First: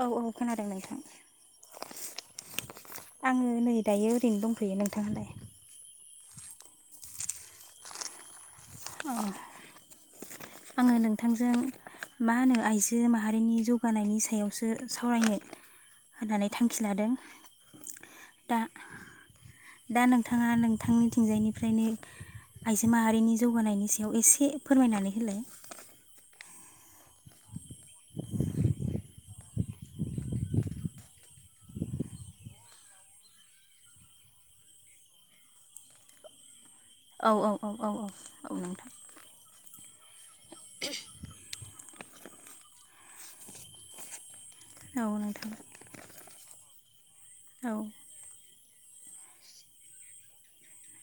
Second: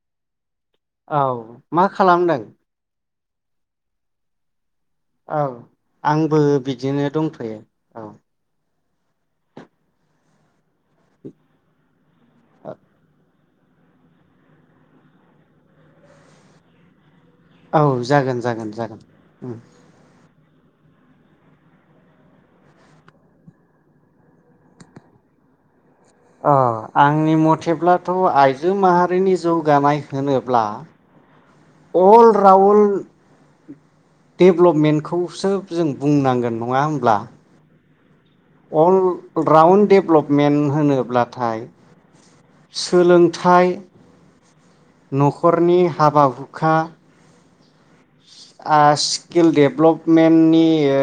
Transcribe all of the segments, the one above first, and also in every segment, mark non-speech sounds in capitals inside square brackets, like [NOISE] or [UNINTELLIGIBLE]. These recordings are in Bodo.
औ औ खोनादों नोंथां औ मा खालामदों? आङो नै दायो ओरैनो दं। दंथयो नोंथांहालाय? औ आंबो बिदिनो दंथ'यो औ। [INAUDIBLE] आङो नोंथांजों मा होनो आइजो माहारिनि जौगानायनि सायावसो सावरायनो होन्नानै थांखि लादों। औ जागोन दा जागोन जागोन उम दा नोंथाङा नोंथांनिथिंजायनिफ्रायनो आइजो माहारिनि जौगानायनि सायाव एसे फोरमायनानै होलाय? अ आंनि मथेब्लाथ' आइजो माहारिनि जौगानाय होनोब्ला अलराउन डेभ्लपमेन्टखौसो जों बुंनांगोन। औ औ औ औ औ औ नोंथां अलराउन्ड डेभ्लपमेन्ट होनोब्लाथाय सो लोंथाय औ नोंथां न'खरनि हाबा हुखा औ आ स्किल डेभ्लपमेन्टनि ओ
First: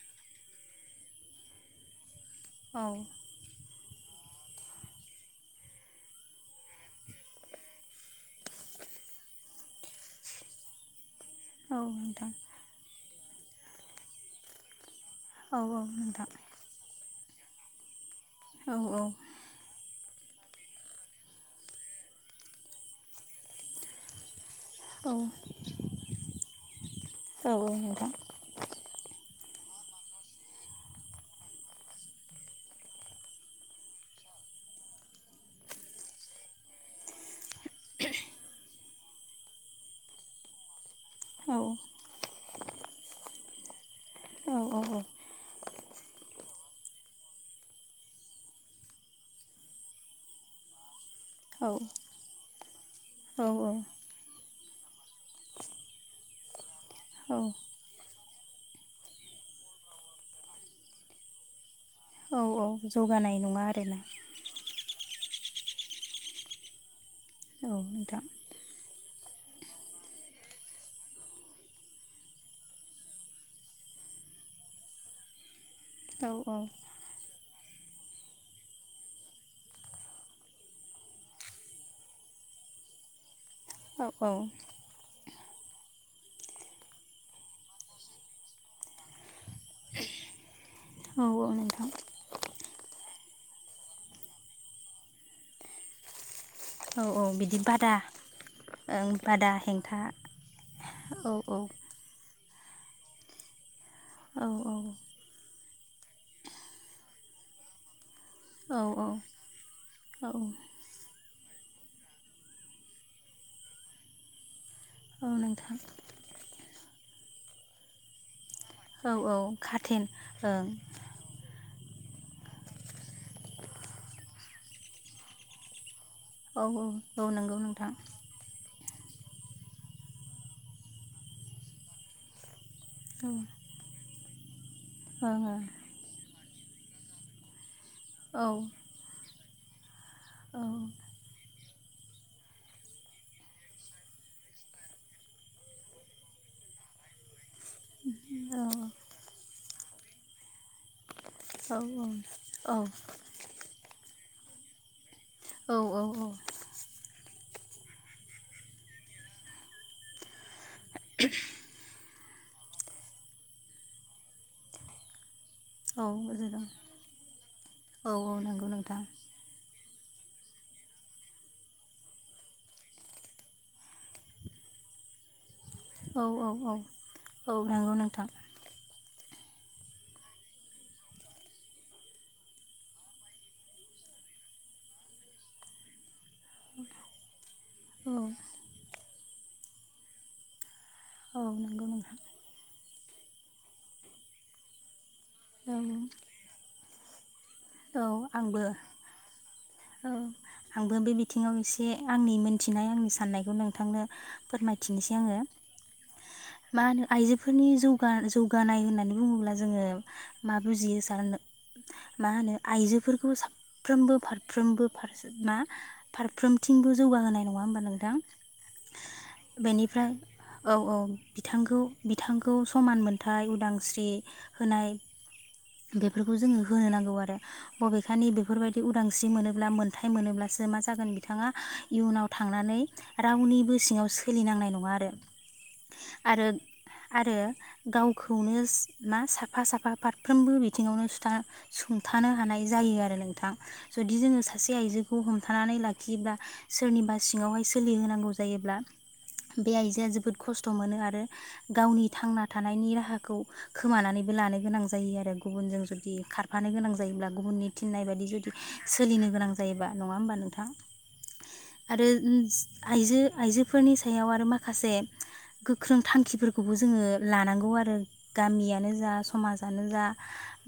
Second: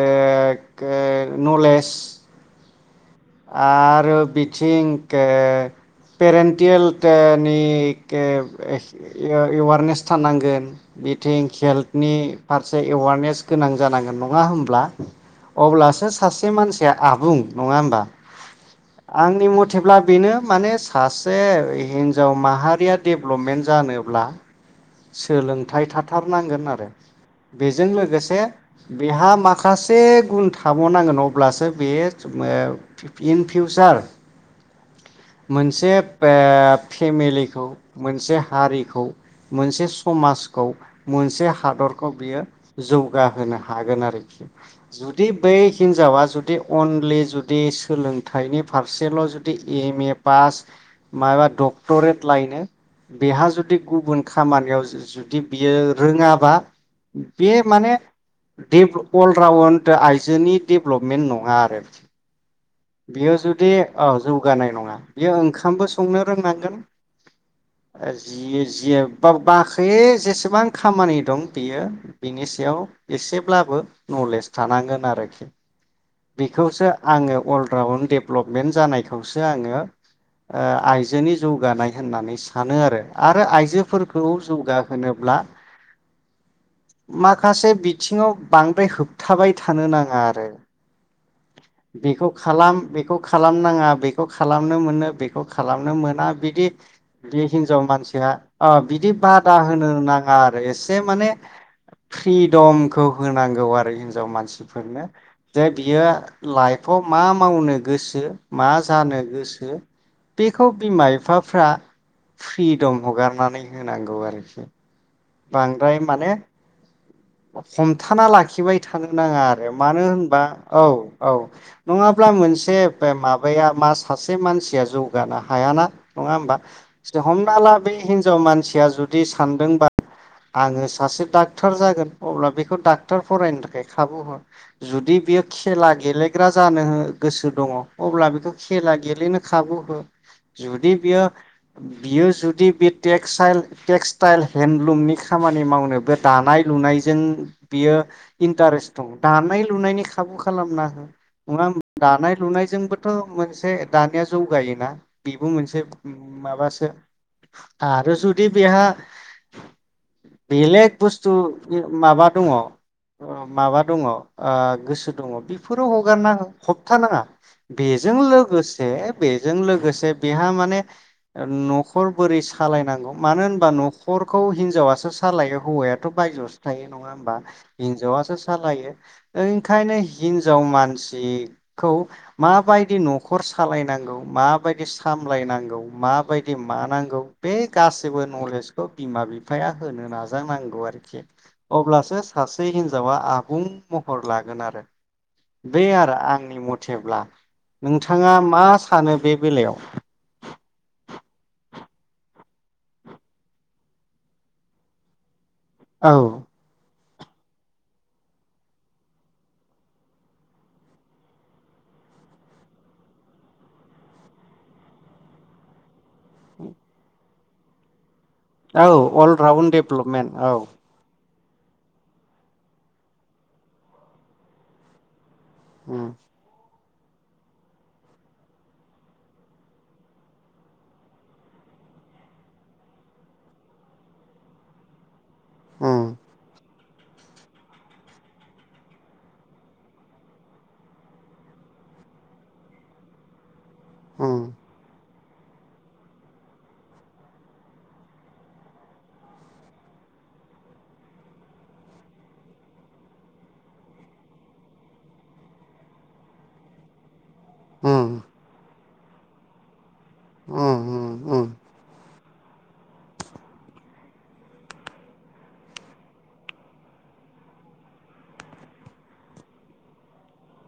गोल नलेज औ आरो बिथिं के पेरेन्टियेलथनि केब एएवारनेस थानांगोन बि थिं औ हेल्थनि नोंथां फारसे एवारनेस गोनां जानांगोन नङा होमब्ला? औ औ अब्लासो नोंथां सासे मानसिया आबुं नङा होमबा? औ आंनि मथेब्ला बेनो माने सासे हिनजाव माहारिया डेभलपमेन्ट जानोब्ला औ सोलोंथाइ थाथारनांगोन आरो बेजों नोंथां लोगोसे बेहा मा माखासे गुन थाबावनांगोन अब्लासो बे ओ इन फिउचार मोनसे ओब फेमिलि खौ मोनसे हारि खौ मोनसे समाजखौ मोनसे औ हादरखौ बियो जौगाहोनो हागोन आरो औ जुदि बै हिनजावा जुदि अनलि जुदि सोलोंथाइनि फारसेल' जुदि एम ए पास माबा डक्टरेट लायनो औ बेहा औ जुदि गुबुन खामानियाव जु-जुदि बियो रोङाबा औ औ बे माने बे अलराउन्ड आइजोनि डेभेलपमेन्ट नङा आरो औ औ बेयो जौगानाय नङा जुदि आरोना औ जौगानाय नङा। बियो ओंखामबो संनो रोंनांगोन औ नोंथां जि जियेब बा बाखै जेसेबां खामानि दं बियो बिनि सायाव एसेब्लाबो नलेज थानांगोन आरोखि औ औ बेखौसो आङो अल रावन्द डेभेलपमेन्ट जानायखौसो आङो ओ आइजोनि जौगानाय होननानै सानो आरो आरो आइजो औ फोरखौ औ जौगाहोनोब्ला [INAUDIBLE] माखासे बिथिङाव बांद्राय होबथाबाय थानो नाङा आरो। औ औ नोंथां बेखौ खालाम बेखौ खालामनाङा बेखौ खालामनो मोनो बेखौ खालामनो मोना बिदि औ औ बे बिदि हिनजाव बादा मानसिया अ ओं बिदि बादा होनो हेंथा नाङा आरो एसे माने औ औ फ्रि दमखौ होनांगौ आरो हिनजाव औ मानसिफोरनो। जे बियो लाइफआव मा मावनो गोसो मा औ जानो औ गोसो औ बेखौ बिमा बिफा फ्रा फ्रि दम हगारनानै होनांगौ आरो एसे। औ नोंथां बांद्राय माने हमथाना ला खिबाय थानो औ औ नाङा आरो खाथेन मानो होनबा ओं औ औ नङाब्ला मोनसे बे माबाया मा सासे मानसिया जौगानो हायाना। नङा होमबा औ औ औ हमना? नंगौ ला नोंथां बे हिनजाव मानसि या जुदि सानदोंबा आङो सासे डाक्टर जागोन अब्ला बे खौ डाक्टर फरायनो थाखाय खाबु हो। जुदि बियोे औ खेला गेले ग्रा जानो गोसो दङ। अब्ला बेखौ ओं खेला गेलेनो खाबु हो। ओं जुदि बियो बियो जुदि बे टेक्स साइल टेक्सटाइल हेन्दन्दलुमनि खामानि मावनो बे दानाय लुनाय जों बियो औ इन्टारेस्ट दं दानाय लुनायनि खाबु खालामना हो, नङा औ होम- दानाय औ लुनायजोंबोथ' मोनसे दानिया जौगायो ना? बिबो मोनसे औ औ माबासो आरो जुदि बिहा बेलेग बस्थु माबा दङ [INAUDIBLE] अ माबा दङ अ गोसो दङ फोराव हगारना औ हो जों होबथा नाङा औ बेजों औ नंगौ लोगोसे नोंथां बेजों लोगोसे बेहा माने न'खर बोरै सालायनांगौ मानो होनबा न'खरखौ हिनजावासो सालायो हौवायाथ' औ बायजोस। औ थायो नङा होमबा औ नंगौ नोंथां हिनजावआसो सालायो। ओंखायनो हिनजाव मानसिखौ माबायदि न'खर सालायनांगौ माबायदि सामलायनांगौ माबाय दि मा नांगौ बे औ गासिबो नलेजखौ बिमा बि बिफाया होनो नाजानांगौ आरो। थेक। औ नंगौ नोंथां अब्लासो सासे हिन जावा आबुं महर लागोन आरो। बे औ आरो आंनि मथेब्ला। औ नोंथाङा मा आंबो सानो बे बेलायाव? औ आंबो बे बिथिङाव एसे आंनि मोनथिनाय आंनि साननायखौ नोंथांनो फोरमायथिनोसै आङो। औ। मा होनो आइजोफोरनि जौगा जौगानाय होननानै बुङोब्ला जोङो मा बुजियो सार मा होनो आइजोफोरखौ साफ्रोमबो फारफ्रोमबो फारसे ना फारफ्रोमथिंबो जौगाहोनाय नङा होमबा नोंथां? औ अल राउन्द बेनिफ्राय डेभलपमेन्ट औ। बिथांखौ बिथांखौ समान मोनथाय उदांस्रि होनाय। उम बेफोरखौ जोङो। होनो नांगौ आरो। बबेखानि बेफोरबायदि उदांस्रि मोनोब्ला मोनथाय मोनोब्लासो मा जागोन बिथाङा इयुनाव थांनानै रावनिबो सिङाव सोलिनांनाय नङा आरो। उम आरो आरो गावखौनो मा साफा साफा फारफ्रोमबो बिथिङावनो सुथा सुं थानो हानाय जायो आरो नोंथां। जुदि जोङो सासे आइजो खौ हमथानानै लाखियोब्ला सोरनिबा सिङावहाय सोलिहोनांगौ जायोब्ला बे आइजोआ जोबोद खस्थ' मोनो आरो गावनि थांना थानायनि राहाखौ खोमानानैबो लानो गोनां जायो आरो गुबुनजों जुदि खारफानो गोनां जा [UNINTELLIGIBLE] गुबुननि थिन्नाय उम बायदि जुदि सोलिनो गोनां जायोबा। नङा होमबा नोंथां उम उम आरो उ आइजो आइजोफोरनि सायाव आरो माखासे गोख्रों थांखिफोरखौबो जोङो लानांगौ आरो गामियानो जा समाजानो जा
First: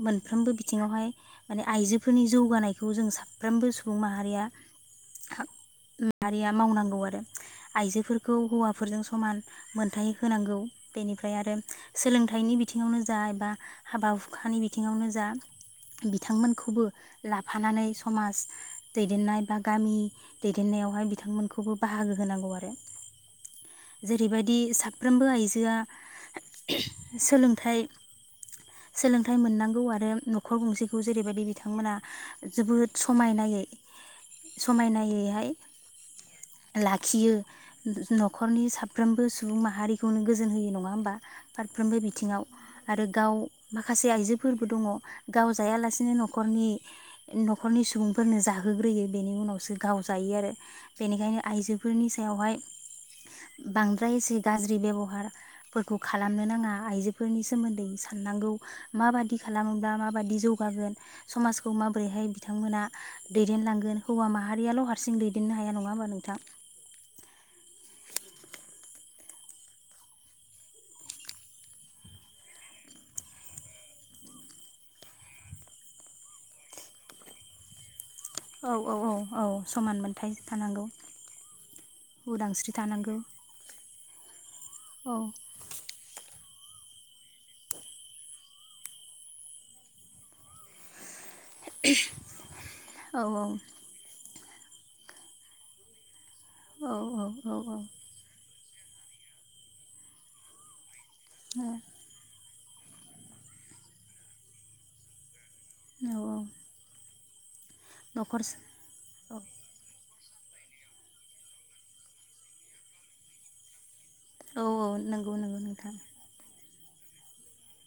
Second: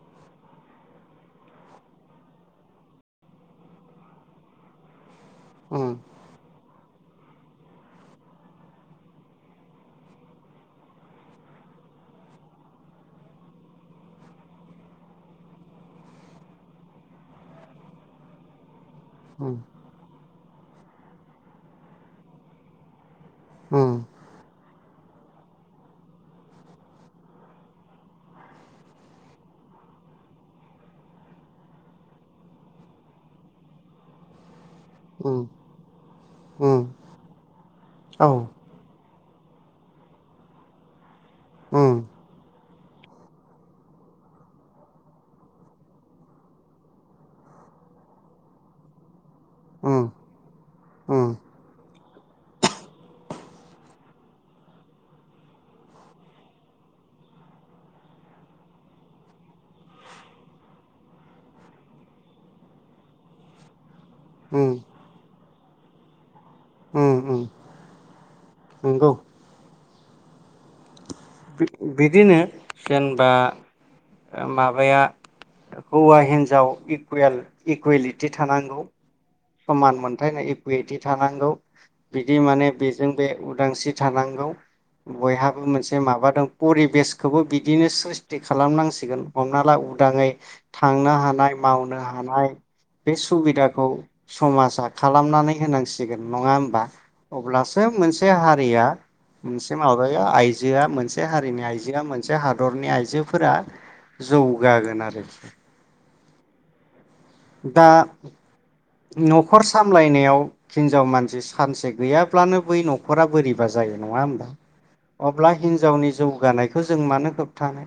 मोनफ्रोमबो बिथिङावहाय। माने आइजोफोरनि जौगानायखौ जों साफ्रोमबो सुबुं माहारिया उम मारिया मावनां। गौ आरो आइजोफोरखौ हौवाफोरजों समान मोनथाय होनांगौ बेनिफ्राय आरो सोलोंथाइनि बिथिङावनो जा एबा हाबा हुखानि बिथिङावनो जा। बिथांमोनखौबो लाफानानै समाज दैदेननाय उम बा गामि दैदेननायावहाय बिथांमोनखौबो बाहागो होनांगौ आरो उम जेरैबायदि सा साफ्रोमबो आइजोआ सोलोंथाइ सोलोंथाइ मोननांगौ आरो नखर गंसेखौ जेरैबायदि बिथांमोना जोबोद समायनायै उम समायनायैहाय उम लाखियो औ न'खरनि सा फारफ्रोमबो सुबुं माहारिखौनो गोजोन होयो नङा होमबा उम फारफ्रोमबो बिथिङाव आरो गाव माखासे आइजोफोरबो दङ। गाव जायालासिनो न'खरनि न'खरनि सुबुंफोरनो जाहोग्रोयो बेनि उनावसो उम गाव जायो आरो बेनिखायनो आइजोफोरनि सायावहाय बांद्राय एसे गाज्रि बेबहारफोरखौ खालामनो नाङा आइजोफोरनि सोमोन्दै साननांगौ माबादि खालामोबा मा माबादि जौगागोन समाजखौ माबोरैहाय बिथांमोना दैदेनलांगोन हौवा उम माहारियाल' हारसिं दै न्नो हाया नङा होमबा नोंथां उम उम नंगौ बिदिनो जेनेबा माबाया हौवा हिन्जाव इकुवेल इकुवलिटि थि औ थानांगौ औ औ औ समान मोनथाय मोनथायनाय थानांगौ इकुइेटि थानांगौ बिदि माने उदांस्रि बेजों थानांगौ बे उदांस्रि थानांगौ औ बयहाबो मोनसे माबा दं परिबेसखौबो बिदिनो स्रिस्टि खालामनांसिगोन हमना ला उदाङै थांनो हा नाय मावनो हानाय बे औ सुबिदाखौ समाजा खालामनानै होनांसिगोन नङा होमबा औ औ अब्लासो मोनसे हा गैया मोनसे माबाया आइजोआ मोनसे से हारिनि आइजोआ मोनसे हा दरनि आइजोफोरा जौगागोन आरो औ औ दा न'खर औ न'खर सामलायनायाव हिनजाव मानसि सानसे गैयाब्लानो बै न'खरा बोरैबा जायो। नङा होमबा औ औ नंगौ अब्ला नंगौ नोंथां हिनजावनि जौगानायखौ खौ जों मानो होबथानो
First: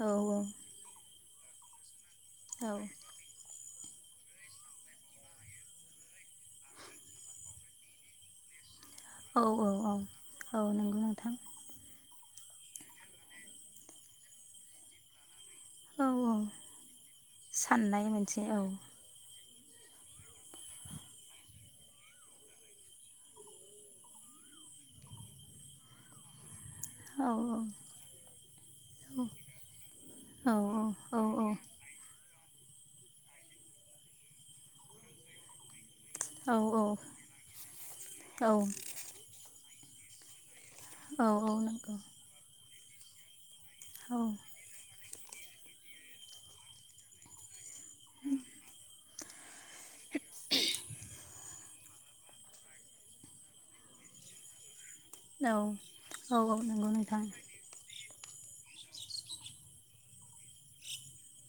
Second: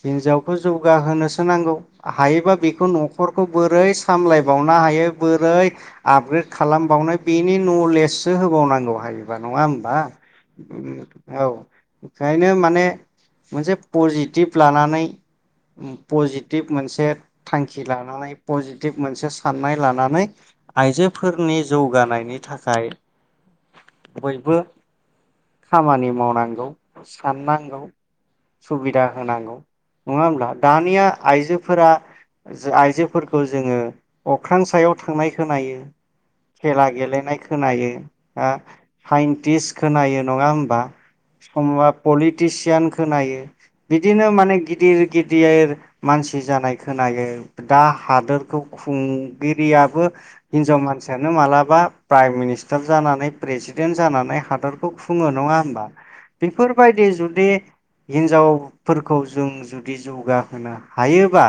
औ हिनजावखौ जौगाहोनोसो नांगौ हायोबा औ बेखौ न'खर बोरै सामलायबावनो हायो बोरै आपग्रेड खालामबावनो बेनि नलेजसो होबावनांगौ। हायोबा औ नङा होमबा औ औ नंगौ नोंथां औ ओंखायनो माने मोनसे पजिटिभ लानानै औ औ पजिटिभ मोनसे थांखि ला साननाय मोनसे औ पजिटिभ मोनसे। साननाय लानानै आइजोफोरनि जौगानायनि थाखाय बयबो खामानि मावनांगौ, औ साननांगौ, सुबिदा होनांगौ, नङा होमब्ला, औ दानिया औ आइजोफोरा आइजोफोरखौ जोङो अख्रां सायाव थांनाय खोनायो, औ खेला गेलेनाय खोनायो, हो औ साइन्टिस खोनायो नङा होमबा? औ औ समा नंगौ पलिटिसियान खोनायो। औ बिदिनो माने गिदिर गिदिर मानसि जानाय खोनायो। दा हादोरखौ खुंगिरियाबो हिनजाव मानसियानो मालाबा प्राइम मिनिस्टार जानानै प्रेसिडेन्ट जानानै हादर खौ खुङो नङा होमबा? औ औ नंगौ बेफोरबायदि नोंथां जुदि हिन्जावफोरखौ जों जुदि जौगाहोनो हायोबा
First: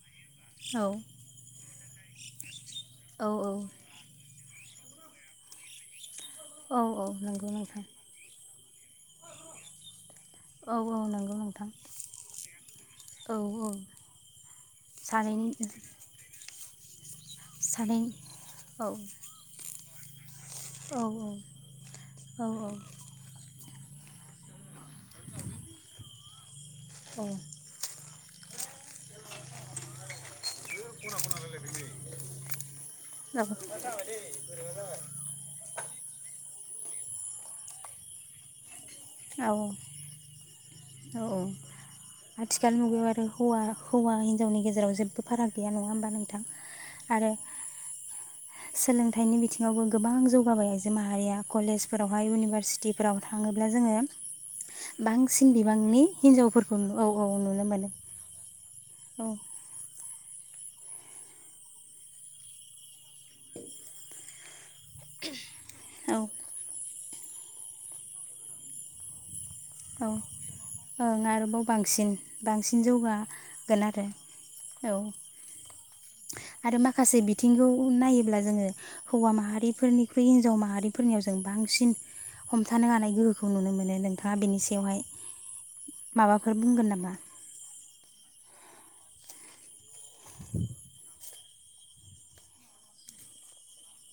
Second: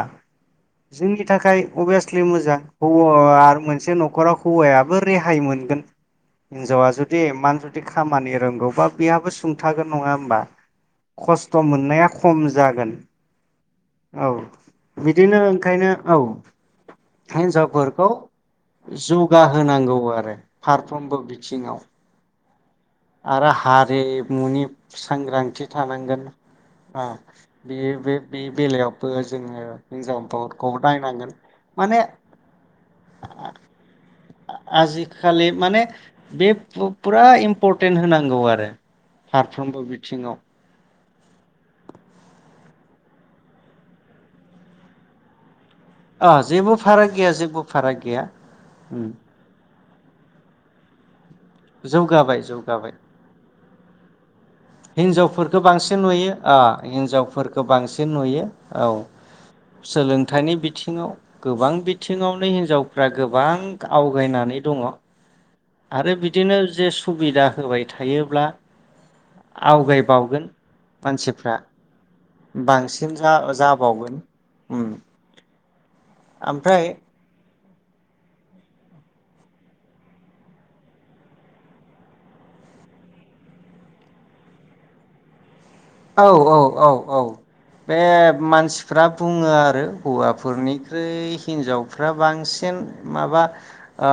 औ जोंनि थाखाय अभियासलि मोजां। औअ औ आरो मोनसे न'खराव हौवाया बो रेहाय मोनगोन। औ औ हिन्जावा औ जुदि नंगौ इमान जुदि नोंथां खामानि रोंगौ बा बेहाबो सुंथागोन नङा होमबा? औ औ नंगौ खस्थ' नोंथां मोननाया खम जागोन, औ औ बिदिनो सानैनि खायनो औ। हेन्जावफोरखौ सानै औ जौगाहोनांगौ। गौ आरो। औ फारफ्रोमबो बिथिङाव औ आरो हार रिमुनि सांग्रांथि थानांगोन। आ बियो बे बे बेलायावबो जोङो हिनजाव खौ दायनांगोन माने आ-आजिखालि माने बे पु-पुरा इम्परटेन्ट होनांगौ आरो। फारफ्रोमबो बिथिङाव। औ औ। थिखाल मुगायाव आरो हौवा हौवा हिन्जावनि गेजेराव जेब्बो फाराग गैया नङा होनबा अ नोंथां जेबो फाराग आरो गैया जेबो फाराग गैया उम सोलोंथाइनि बिथिङावबो गोबां जौगाबाय आइजो माहारिया। कलेजफोरावहाय जौगाबाय इउनिभारसिटिफोराव थाङोब्ला जोङो हिनजावफोर बांसिन बेखौ बांसिन बिबांनि नुयो आ हिन्जावफोरखौ औ औ नुनो हिनजावफोरखौ मोनो बांसिन नुयो। औ औ सोलों सोलोंथाइनि बिथिङाव गोबां बिथिङावनो हिनजावफ्रा गोबां आवगायनानै दङ। आरो औ बिदिनो जे सुबिदा होबाय थायोब्ला औ आवगायबावगोन। ओं मानसिफ्रा आरोबाव बांसिन बांसिन जा- जौगागोन आरो जाबावगोन ओम, औ आरो माखासे बिथिं बिथिंखौ नायोब्ला जोङो हौवा माहारिफोरनिख्रुइ हिनजाव माहारिफोरनियाव जों बांसिन हमथानो हानाय गोहोखौ नुनो मोनो। नोंथाङा बेनि सायावहाय माबाफोर बुंगोन नामा? औ-औ-औ-औ बे मानसिफ्रा बुङो आरो हौवाफोरनिख्रुइ हिनजावफ्रा बांसिन माबा ओ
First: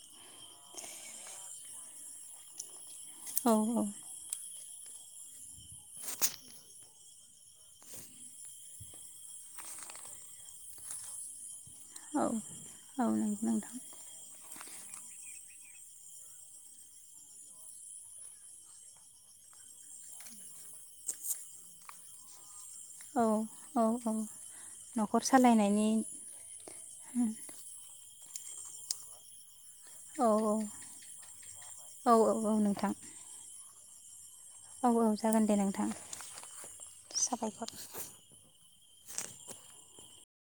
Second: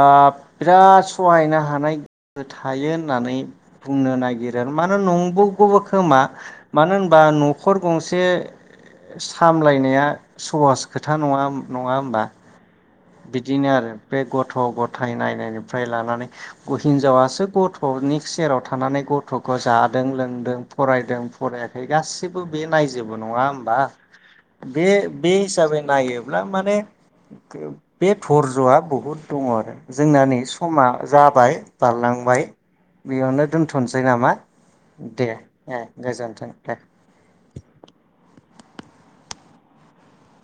बिराद सहायनो हानाय गोहो थायो होननानै औ बुंनो नागिर मानो नंगौ गौबो खोमा मानो होनबा न'खर गंसे सामलायनाया सहस खोथा नङा। नङा औ होमबा? औ नंगौ बिदिनो नोंथां आरो बे गथ' गथ'-गथाय नायनायनिफ्राय लानानै हिनजावासो गथ'नि सेराव थानानै गथ'खौ जादों-लोंदों, फरायदों- फरायाखै गासिबो बे नायजोबो औ नङा होनबा औ औ बे न'खर बे हिसाबै सालायनायनि नायोब्ला माने बे धर्ज'आ बहुद दङ आरो जोंना औ नै समा जाबाय औ औ बारलांबाय बेयावनो दोन दोनथ'नोसै नामा? औ-औ जागोन दे ए नोंथां गोजोन्थों दे साबायखर।